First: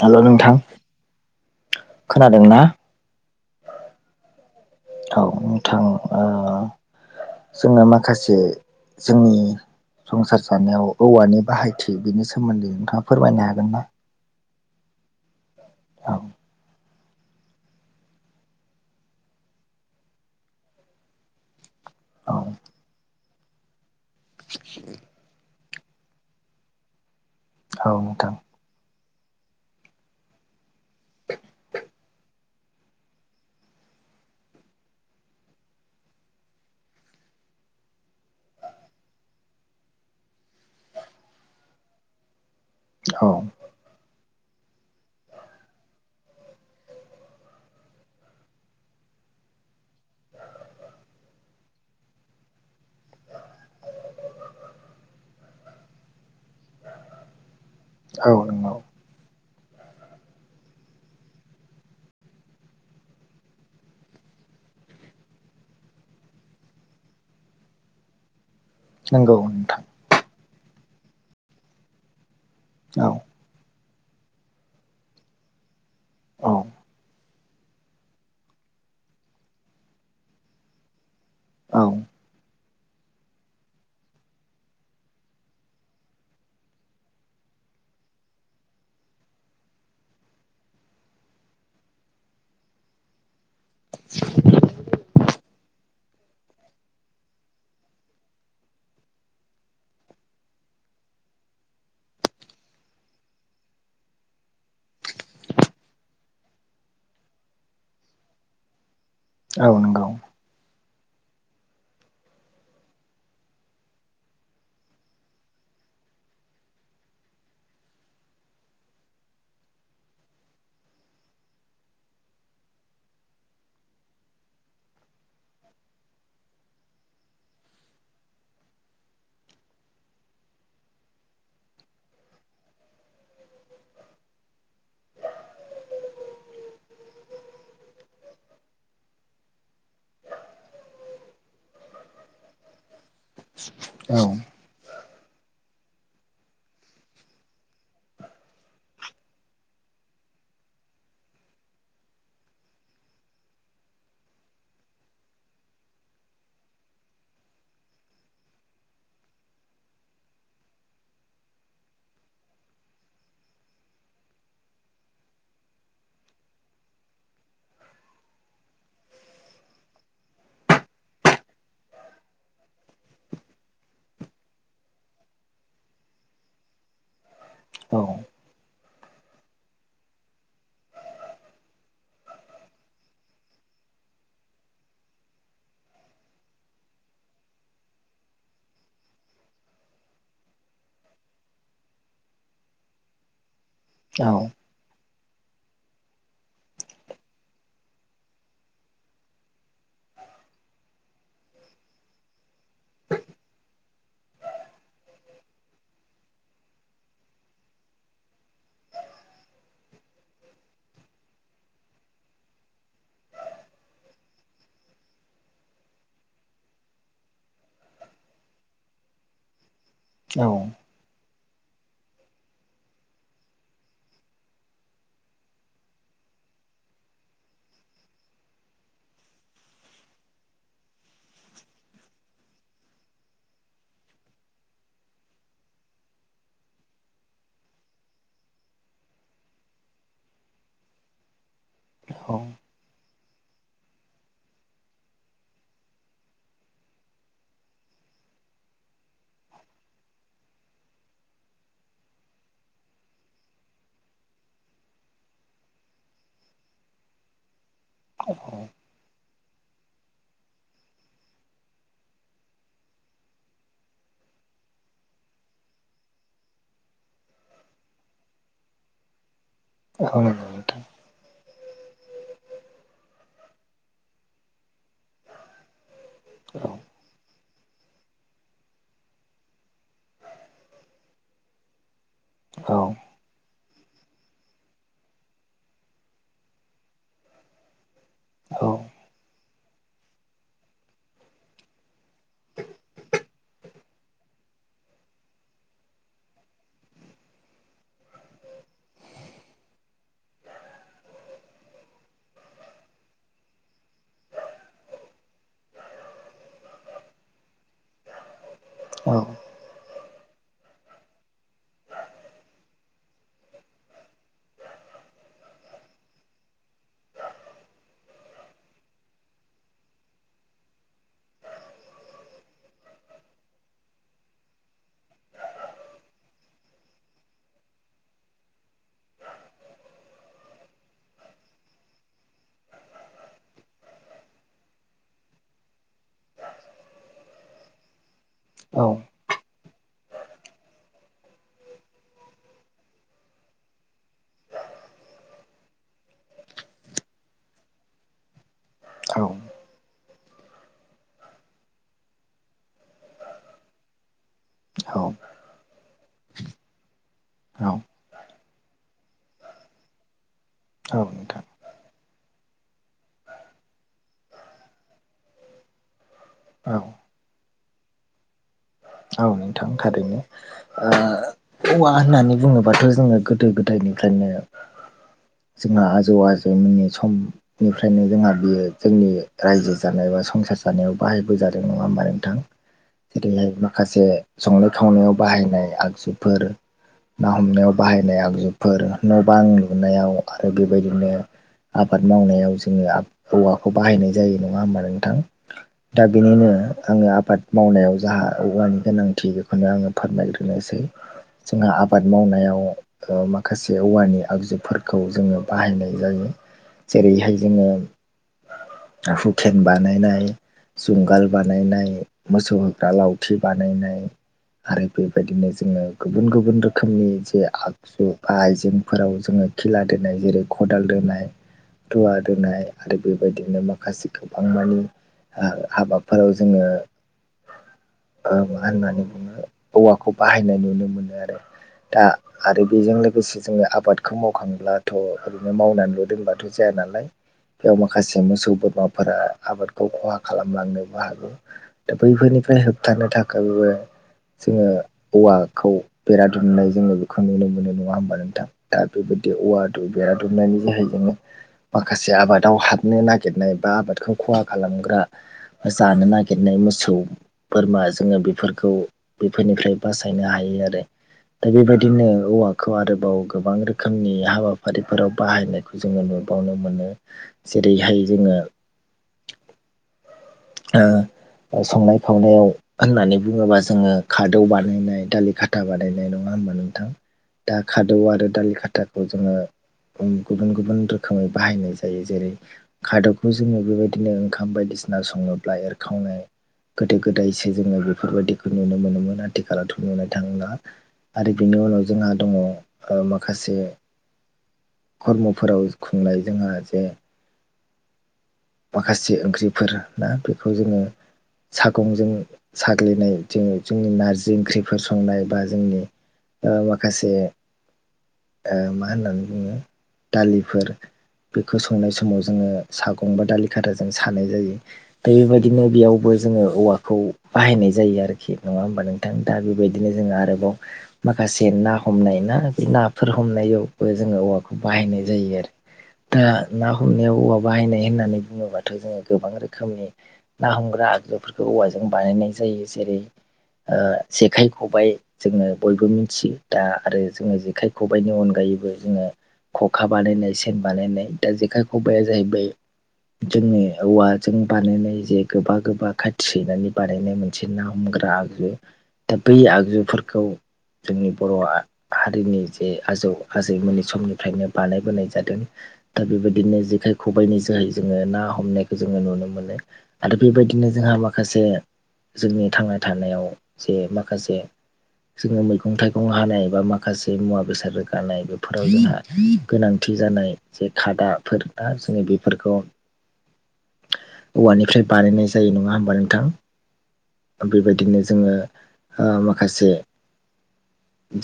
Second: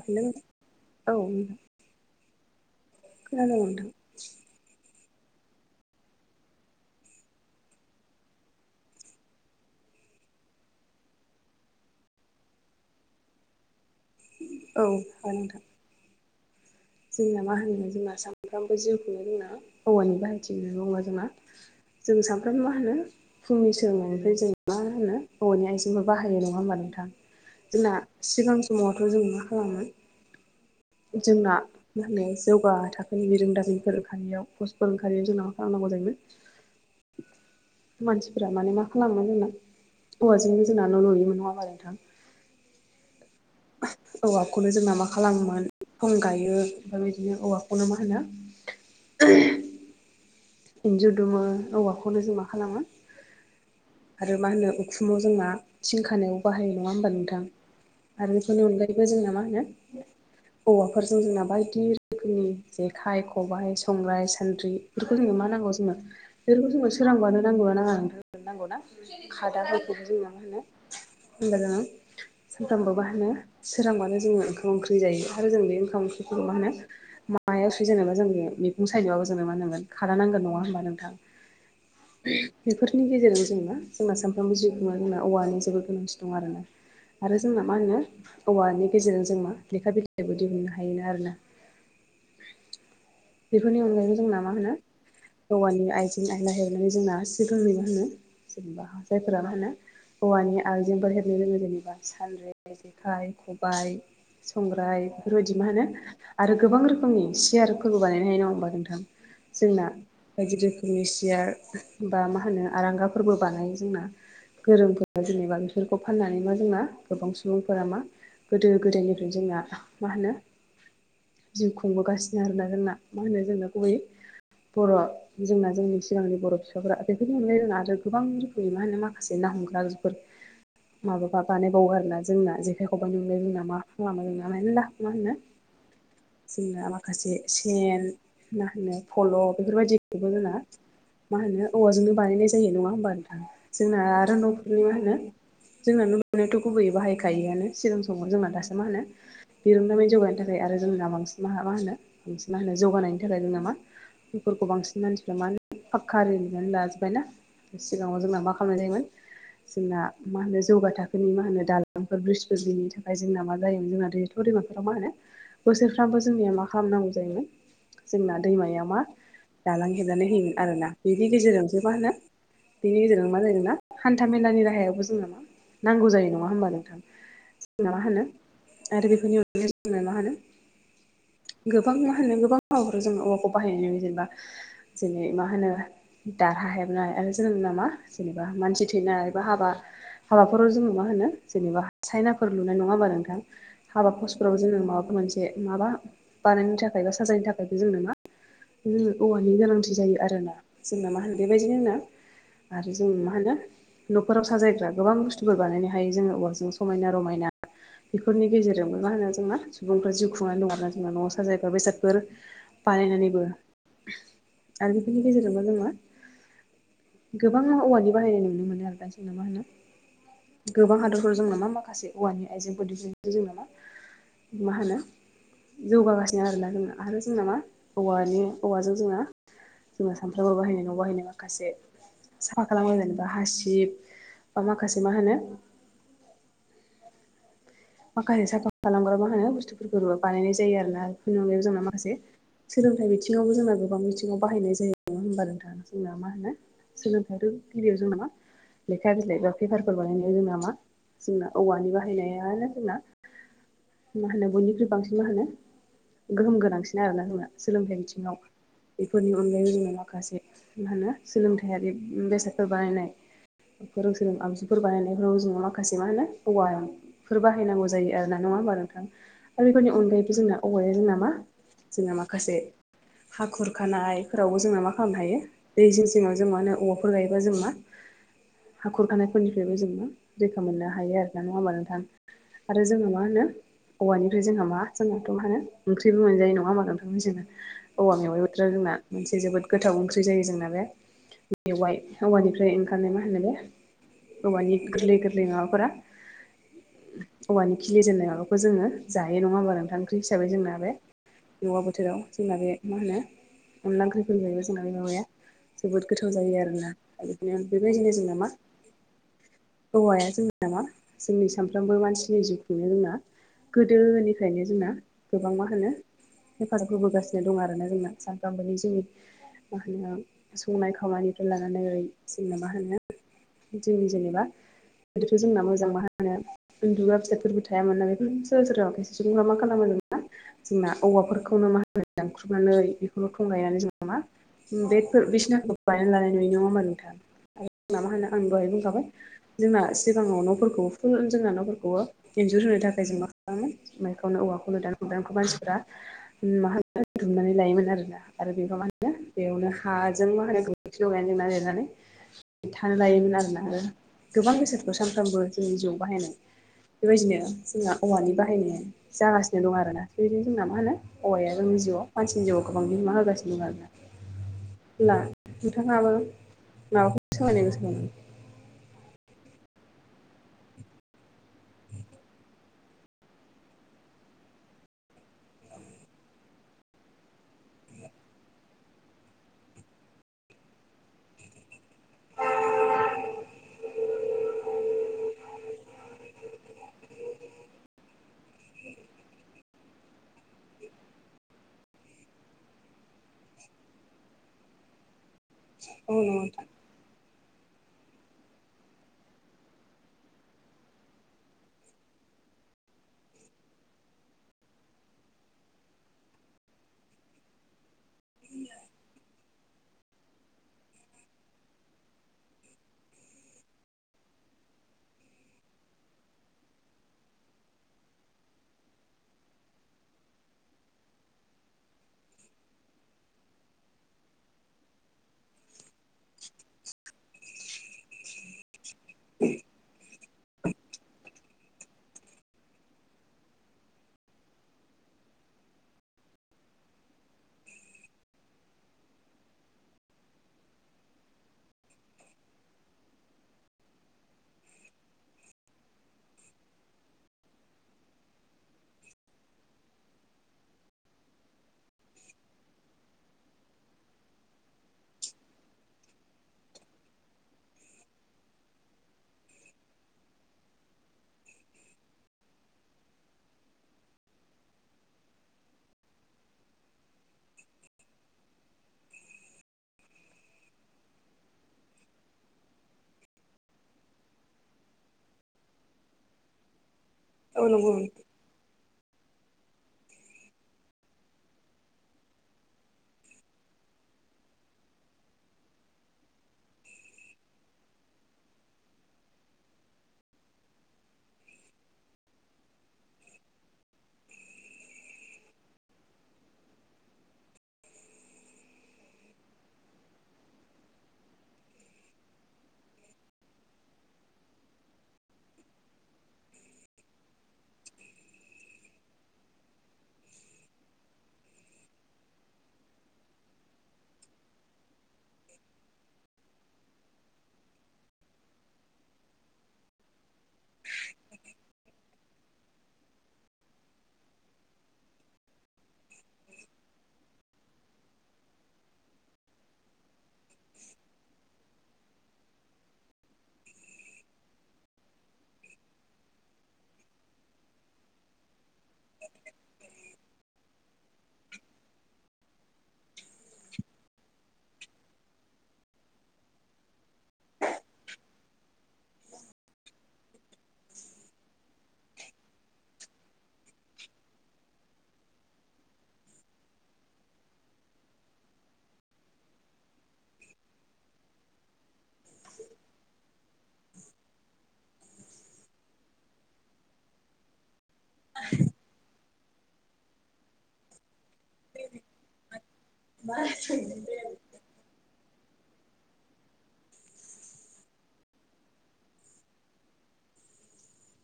Hello नोंथां औ नोंथां खोनादों ना? खोनादों नोंथां। औ नोंथां ओ जोंना माखासे जोंनि संसार जानायाव औवानि बाहायथि बेनि सोमोन्दै नोंथाङा फोरमायनो हागोन ना? औ [unintelligible] नोंथां। औ। जोंना मा होनो जोंना सामफ्रामबो जिउखौनो जोंना औवानि बाहायथि होननानै दङ' जोंना जों ना औ सामफ्रामबो मा होनो फुंनि सोलोंनायनिफ्राय जों मा होनो [unintelligible] जेनबा बाहायो नङा होमबा नोंथां? औ जोंना नोंथां सिगां स समावथ' जों मा खालामो जोंना मा होनो जौगा थाखोनि बिरोंदामि [unintelligible] पस्टफोर ओंखारनाय जोंना मा खालामनांगौ जायोमोन। मानसिफोरा माने मा खालामो जोंना औवाजोंबो जोंना न' लु'योमोन नङामा नोंथां औ। औ आपखौनो जोंना मा खालामोमोन फं गायो [unintelligible] बेदिनो औवाखौनो मा होनो [unintelligible] इन्जुर दुमो औवाखौनो जों मा खालामो। आरो मा होनो उखुमाव जोंना थिंखानायाव बाहायो नङा होमबा नोंथां? औ आरो बेफोरनि नंगौ अनगायैबो जोंना मा होनो औवाफोरजों जोंना बायदि रोखोमनि जेखाइ खबाइ संग्राय सान्द्रि [unintelligible] नंगौ नोंथां [unintelligible] [unintelligible] सानफ्रामबो मा औ होनो सोरांबानो जोङो ओंखाम ओंख्रि जायो आरो जों बे ओंखाम ओंख्रिखौ औ मा होनो मा मायाव सुयो जेनेबा जों बे मैगं सायनोबाबो जोंनो मा नांगोन खादा नांगोन नङा होमबा नोंथां? औ [unintelligible] बेफोरनि गेजेरजों जों मा जोंना सामफ्रोमबो [unintelligible] जोंना औवानि जोबोद गोनांथि दं आरोना। आरो जोंना मा होनो औवानि गेजेरजों जों मा लेखा बिलाइबो दिहुननो हायोना आरोना? [unintelligible] बेफोरनि अनगायैबो जोंना मा होनो औवानि आइजें आयला हेबनानै जोंना [unintelligible] होनो। जेनेबा जायफोरा मा होनो औवानि आइजें बा हेबनो रोङि जेनेबा सान्र्दि जेखाइ खबाइ संग्राय बेफोरबायदि मा होनो आरो गोबां रोखोमनि सियार फोरबो बानायनो हायो नङा होमबा नोंथां? औ जोंना नंगौ बायदि रोखोमनि सियार बा मा होनो आरांगाफोरबो बानायो जोंना। गोरोम जेनेबा बिफोरखौ फाननानै मा जोंना गोबां सुबुंफोरा मा गोदो गोदायनिफ्रायनो जोंना मा होनोश जिउ खुंबोगासिनो आरोना जोंना मा होनो जोंना गुबै बर' जोंना जोंनि सिगांनि बर' फिसाफोरा बेफोरनो मोननाय रोङा आरो गोबां रोखोमनि मा होनो माखासे ना हमग्राफोर माबाबा बानायबावो आरोना जोंना जेखाइ खबायनि आनगायैबो जोंना मा खालामबाय जोंना मेरला मा होनो औ जोंना माखासे सेन मा होनो फल' बेफोरबायदिखौबो जोंना मा होनो औवाजोंनो बानायनाय जायो नङा होमबा नोंथां जोंना औ आरो न'फोरनि मा होनो जोंना नुबनोथ' गुबैयै बाहायखायोआनो सिगां समङाव जोंना दासो मा होनो [unintelligible] जौगानायनि थाखाय आरो जोंना बांसिन मा मा होनो बांसिन मा होनो जौगानायनि थाखाय जों मा बेफोरखौ बांसिन मानसिफ्रा मा होन फाखक्का आरिनानै लाजोबबायना सिगाङाव जोंना मा खालामनाय जायोमोन जोंना मा होनो जौगा थाखोनि मा होनो दालांफोर ब्रिजफोर बेनि थाखाय जोंना मा जायोम जोंना बुरिमाफोराव मा होनो बोसोरफ्रामबो जोंनिया मा खालामनांगौ जायोमोन जोंना दैमाया मा दालां हेबनानै होयोमोन आरोना बेनि गेजेरजोंसो मा होनो बेनि गेजेरजों मा जायो जोंना हान्था मेलानि राहायावबो जोंहा मा नांगौ जायो नङा होमबा नोंथां औ नंगौ नोंथां औ जोंना मा होनो आरो बेफोरनि अननो जो मा होनो गोबां मा होनो गोबां औया होरो जों औया खौ बाहायनानै जेनेबा जेनै मा होनो दारहा हेबनाय आरो जों नामा जेनेबा मानसि थैनाय बा हाबा हाबाफोराव जोङो मा होनो जेनेबा सायनाफोर लुनाय नङा होनोमबा नोंथां हाबा फस्फोराव जोङो माबाफोर मोनसे माबा बानायनो थाखाय बा साजायनो थाखायबो जोंनो मा औवानि गोनांथि जायो आरोना जोंना मा होनो बेबायदि होनो आरो जों मा होनो न'खराव साजायग्रा गोबां बुस्थुफोर बानायनो हायो जोङो औवालजों समायना रमायना बेफोरनि गेजेरजोंबो मा होनो जोंना सुबुंफ्रा जिउ खुंनाय दं आरोना जोंना न'आव साजायोबा बेसादफोर बानायनानैबो आरो बेफोरनि गेजेरजोंबो जोङो मा गोबां औवानि बाहायनाय नुनो मोनो आरो दा जोंना मा होनो औ गोबां हादरफोराव जों नामा माखासे औवानि आइजेंफोर दिहुनो जों नामा मा होनो जौगागासिनो आरोना जोंना आरो जोंना मा औवानि औवाजों जोंना जोङो सामफ्रामबो बाहायनाय न' बाहायनाय माखासे साफा खालामो जेनेबा हासिब बा माखासे मा होनो माखासे साखफा खालामग्रा मा होनो बुस्थुफोरखौ बानायनाय जायो आरो ना [unintelligible] जोंना माखासे सोलोंथाइ बिथिङावबो जोंना गोबां बिथिङाव बाहायनाय जायोङ होनोमबा नोंथाङा जोंना मा होनो सोलोंथाइथ' गिबियाव जोंना मा लेखा बिलाइ बा पेपारफोर बानायनाया जोंना मा जोंना औवानि बाहायनायानो जोंना मा होनो बयनिख्रुइ बांसिन मा होनो गोहोम गोनांसिन आरोना जोंना सोलोंथाइ बिथिङाव बेफोरनि अनगायैबो जोङो माखासे मा होनो सोलोंथायाइारि बेसादफोर बानायनाय फोरों सोरों आबजुफोर बानायनायफ्राव जोंङो माखासे मा होनो औवा फोर बाहायनांगौ जायो आरो ना नङा होमबा नोंथां आरो बेफोरनि औ अनगायैबो जोंना औवाया जोंनामा जोंना माखासे हाखुर खानायफोरावबो जोंनो मा खालामनो हायो दै जिं जिङाव जों मा होनो औवाफोर गायो जों मा हा खुरखानायफोरनिफ्रायबो जों मा रैखा मोननो हायो आरोना नङा होमबा नोंथां आरो जोङो मा होनो औवानिफ्राय जोंहा मा जोंनाथ' मा होनो ओंख्रिबो मोनजायो नङा हमबा नोंथां जोङो औवा मेवाइ बोथोरो जोंना मोन जोबोद गोथाव ओंख्रि जायो जोंना मेवाय औवानिफ्राय ओंखारनाय मा होनो बे हौवानि गोरलै गोरलै माबाफोरा औवानि खिलिजेननाय माबाखौ जोङो जायो नङा होमबा नोंथां ओंख्रि हिसाबै जोंना बे मेवा बोथोराव जोंना बे मा होनो अनला ओंख्रिफोर जाहैबाय जोंना बे माबाया जोबोद गोथाव जायो आरोना बिदिनो बेबायदिनो जोंना मा औ औवाया जोंनि नामा जोंनि सानफ्रोमबो मानसिनि जिउखौनो जोंना गोदोनिफ्रायनो जोंना गोबां मा होनो हेफाजाब होबोगासिनो दं आरो ना जोंना सानफ्रामबोनि जोंनि मा होनो संनाय खावानिफ्रालानानै जोनो मा होनो जोंनि जेनेबा गोदोथ' जोंना मोजां माहा हो माने उन्दुग्रा फिसादफोरबो थाया मोनोना बेफोर सोरबा सोरबा खायसे सुबुंफोरा मा खालामो जोंना औवाफोरखौनो मा होनो दांनख्रुबनानै बेखौनो थं गायनानै जोंना मा बेफोर बिसिनाखौ बानायनानै लानाय नुयो नंङा होनोमा नोंथां जोंना मा होनो आं दहाय बुंखाबाय जोंना सिगाङाव न'फोरखौ फुल जोंना न'फोरखौबो इन्जुर होनो थाखाय जों मा माइखौनो औवाखौनो दान दानखौ मानसिफ्रा माहा दुमनानै लायोमोन आरोना आरो बेखौ मा होनो बेयावनो हाजों मा होनो गोबोरखि लगायनो जोंना लिरनानै थानो लायोमोन आरोना आरो गोबां बेसादखौ सानफ्रोमबो जोंनि जिउ बाहायनाय बेबायदिनो जोंहा औवानि बाहायनाय जागासिनो दं आरोना बेदिनो जोंना मा होनो नोंथां हौवाया जोंनि जिउआव मानसिनि जिउआव गोबां बिहोमा होगासिनो दं आरोना [inaudible] होनब्ला नोंथांङाबो औ माबाखौ सोलायनो गोसो औ नोंथां खारैनो ओ औवा होननानै बुंङोबाथ' जोङो गोदो गोदायनिफ्रायनो जोंहा आजौ आजौमोननि सम बेनिफ्रायनो जोंहा बियो जोंनि रायजो जानाय बा संसार जानायाव बाहायबो जादों नंङा होमबा नोंथां जेरैहाय माखासे संनाय खावनायाव बाहायनाय आगजुफोर ना हमनायाव बाहायनाय आगजुफोर न' बां लुनायाव आरो बेबायदिनो आबाद मावनायाव जोंङो हौवाखौ बाहायनाय जायो नंङा होमबा नोंथां दा बिनिनो आंङो आबाद मावनायाव जाहा औवानि गोनांथि बेखौनो आंङो फोरमायग्रोनोसै जोंहा आबाद मावनायाव माखासे औवानि आगजुफोरखौ जोंङो बाहायनाय जायो। जेरैहाय जोंङो खेन बानायनाय जुंगाल बानायनाय मोसौ होग्रा लाव थि बानायनाय आरो बेबायदिनो जोंङो गुबुन गुबुन रोखोमनि जे आग आइजेंफोराव जोंङो खेला दोनाय जेरै खदाल दोनाय दुवा दोनाय आरो बेबायदिनो माखासे गोबां मानि ओ हाबाफोराव जोंङो मा होननानै बुङो औवाखौ बाहायनाय नुनो मोनो आरो दा आरो बेजों लोगोसे जोंङो आबादखौ मावखांब्लाथ' ओरैनो मावनानैल' दोनबाथ' जाया नालाय बेयाव माखासे मोसौ बोरमाफोरा आबादखौ खहा खालामलांनोबो हागौ दा बैफोरनिफ्राय होबथानो थाखायबो जोंङो। औवाखौ बेरा दुमनाय जोंङो बेखौ नुनो मोनो नङा होमबा नोंथां दा बेबायदि औवा दु बेरा दुमनानै जाहाय जोंङो माखासे आबादाव हाबनो नागिरनाय बा आबादखौ खहा खालामग्रा जानो नागिरनाय मोसौ बोरमा जोंङो बेफोरखौ बेफोरनिफ्राय बासायनो हायो आरो दा बेबायदिनो औवाखौ आरोबाव गोबां रोखोमनि हाबाफारिफोराव बाहायनो जोंङो नुबावनो मोनो जेरैहाय जोंङो ओ संनाय खावनायाव होननानै बुङोबा जोंङो खादौ बानायनाय दालि खाथा बानायनाय नंङा होमबा नोंथां दा औ नंगौ खादौ नोंथां आरो दालि खाथाखौ जोंङो गुबुन गुबुन रोखोमै बाहायनाय जायो जेरै- खादौखौ जोंङो बेबायदिनो ओंखाम बायदिसिना संङोब्ला एरखावनाय गोदो गोदायसो जोङो बेफोरबायदिखौ नुनो मोनोमोन आथिखालावथ' नुनो थांला। आरो बेनि उनाव जोंहा दङ ओ माखासे खर्मफोराव खुंनाय जोंहा जे माखासे ओंख्रिफोर ना बेखौ जोङो सागंजों साग्लिनाय थिं जोंनि नारजि ओंख्रिफोर संनाय बा जोंनि ओ माखासे ओ मा होननानै बुङो दालिफोर बेखौ संनाय समाव जोङो सागं बा दालि खाथाजों सानाय जायो। दा बेबायदिनो बेयावबो जोङो औवाखौ बाहायनाय जायो आरोखि नङा ओमबा नों थां दा बेबायदिनो जों आरोबाव माखासे ना हमनाय ना बे ना फोर हमनायावबो जोङो औवाखौ बाहायनाय जायो आरो दा ना हमनायाव औवा बाहायनाय होननानै बुङोबाथ' जों गोबां रोखोमनि ना हमग्रा आगजुफोरखौ औवाजों जों बानायनाय जायो जेरै ओ जेखाइ खबायाइ जोङो बयबो मिथियो दा आरो जोङो जेखाइ खबाइनि अनगायैबो जोङो खखा बानायनाय सेन बानायनाय दा जेखाइ खबाइाया जाहैबाय जोंनि औवाजों बानायनाय जे गोबा गोबा खाथि सैनानै बानायनाय मोनसे ना हमग्रा आग दा बै आगजुफोरखौ जोंनि बर'आ हारिनि जे आजौ आजैमोननि समनिफ्रायनो बानायबोनाय जादों। दा बेबायदिनो जेखाय खबाइनिज जोहै जोङो ना हमनायखौ जोङो नुनो मोनो आरो बेबायदिनो जोंहा माखासे जोंनि थांना थानायाव जे माखासे जोङो मैगं थाइगं हानाय बा माखासे मुवा बेसाद दानाय बेफोराव जोंहा गोनांथि जानाय जे खादाफोर ना जोंनि बे मा संनायदों? औवानिफ्राय बानायनाय जायो नङा होमबा नोंथां? ओ बेबायदिनो जोङो ओ माखासे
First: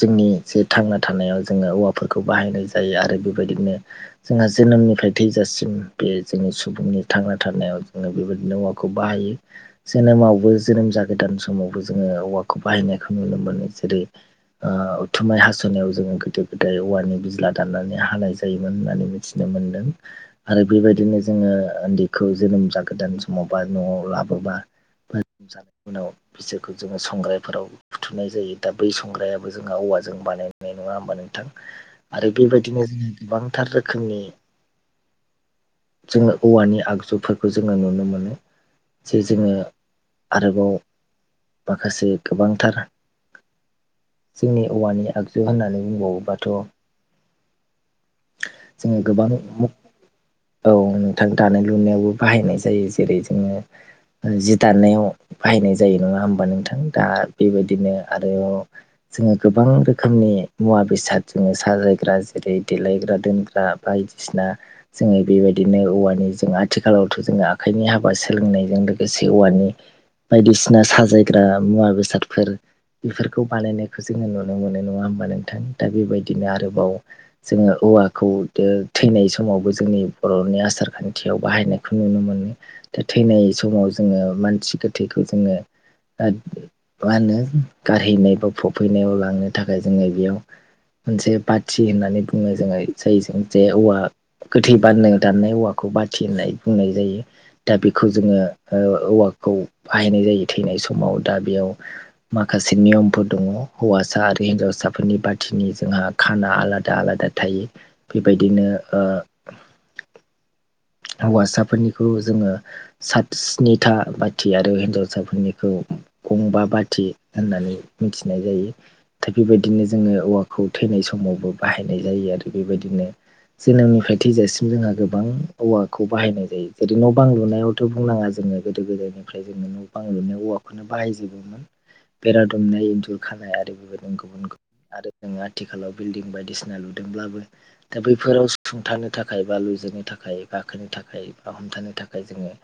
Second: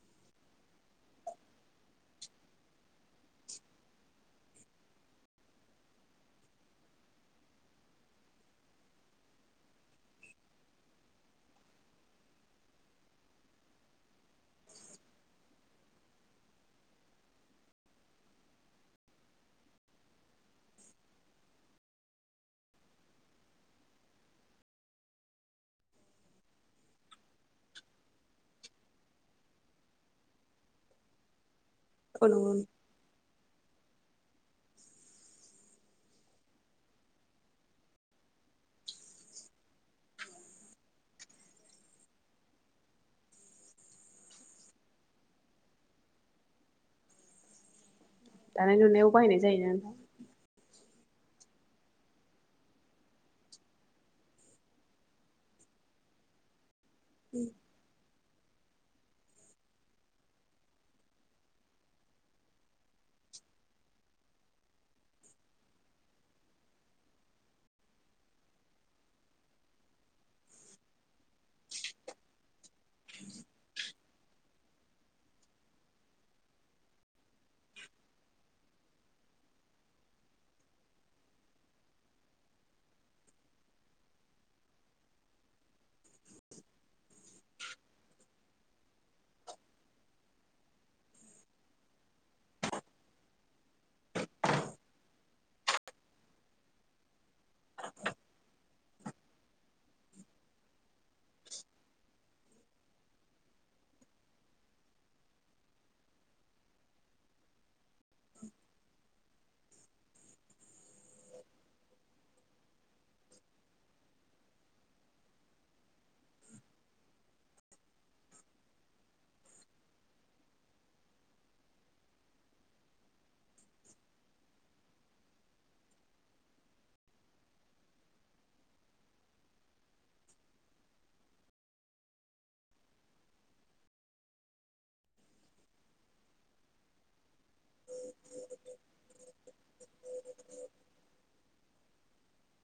जोंनि जे थांना थानायाव जोङो औवाफोरखौ बाहायनाय जायो आरो बेबायदिनो जोंहा जोनोमनिफ्राय थैजासिम बे जोंनि सुबुंनि थांना थानायाव जोङो बेबायदिनो औवाखौ बाहायो। जोनोमावबो जोनोम जागोदान समावबो जोङो औवाखौ बाहायनायखौ नुनो मोनो जेरै ओ उथुमाय हास'नायाव जोङो गोदो गोदाय औवानि बिज्ला दाननानै हानाय जायोमोन होननानै मिथ थिनो मोनदों। आरो बेबायदिनो जोङो ओन्दैखौ जोनोम जागोदान समाव बा न'आव लाबोबा [unintelligible] उनाव बिसोरखौ जोङो संग्रायफोराव बुथुनाय जायो दा बै संग्रायाबो जोंहा औवाजों बानायनाय नङा होमबा नोंथां? औ नंगौ औ आरो नंगौ बेबायदिनो जोङो गोबांथार रोखोमनि जोङो औवानि आगजुफोरखौ जोङो नुनो मोनो। जे जोङो आरोबाव माखासे गोबांथार जोंनि औवानि आगजु होननानै बुंबावोबाथ' दानाय जोङो लुनायाव गोबां बाहायनाय मु जायोना नोंथां औ नोंथां दानाय लुनायावबो बाहायनाय जायो जेरै जोङो ओ जि दाननायाव बाहायनाय जायो नङा होमबा नोंथां दा बेबायदिनो आरो जोङो गोबां रोखोमनि मुवा बेसाद जोङो सा होग्रा जेरै देलायग्रा दोनग्रा बायदिसिना जोङो बेबायदिनो औवानि जों आथिखालावथ' जोङो आखाइनि हाबा सोलोंनायजों लोगोसे औवानि बायदिसिना साजायग्रा मुवा बेसादफोर बेफोरखौ बानायनायखौ जोङो नुनो मोनो नङा होमबा नोंथां दा बेबायदिनो आरोबाव जोङो औवाखौ दो थैनाय समावबो जोंनि बर'नि आसार खान्थियाव बाहायनायखौ नुनो मोनो। दा थैनाय समाव जोङो मानसि गोथैखौ जोङो दाद मा होनो गारहैनाय बा फबहैनायाव लांनो थाखाय जोङो बेयाव मोनसे बाथि होननानै बु मोजाङै जायो जोङो जे औवा गोथै बाननो दाननाय औवाखौ बाथि होननाय बुंनाय जायो। दा बेखौ जोङो ओ औवाखौ बाहायनाय जायो थैनाय समाव दा बेयाव माखासे नियमफोर दङ हौवासा आरो हिनजावसाफोरनि बाथिनि जोंहा खाना आलादा आलादा थायो बेबायदिनो ओ हौवासाफोरनिखौ जोङो सात स्निथा बाथि आरो हिनजावसाफोरनिखौ गंबा बाथि होननानै मिथिनाय जायो। दा बेबायदिनो जोङो औवाखौ थैनाय समावबो बाहायनाय जायो आरो बेबायदिनो जोनोमनिफ्राय थैजासिम जोंहा गोबां औवाखौ बाहायनाय जायो जेरै न' बां लुनायावथ' बुंनाङा जोङो गोदो गोदायनि ओमफ्राय जोङो न' बां लुनायाव औवाखौनो बाहायजोबोमोन बेरा दुमनाय, इन्जुर खानाय आरो बेबायदिनो गुबुन गुबुन आरो नों आथिखालाव बिल्डिं बायदिसिना लुदोंब्लाबो दा बैफोराव सुंथानो थाखाय बा लुजेननो थाखाय गाखोनो थाखाय बा हमथानो थाखाय जोङो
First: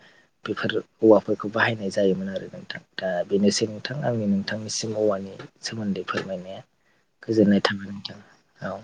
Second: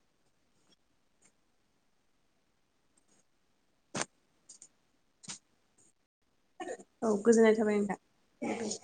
बेफोर औवाफोरखौ बाहायनाय जायोमोन आरो नोंथां दा बेनोसै नोंथां आंनि नोंथांनिसिम औवानि सोमोन्दै फोरमायनाया गोजोननाय थाबाय नोंथां औ।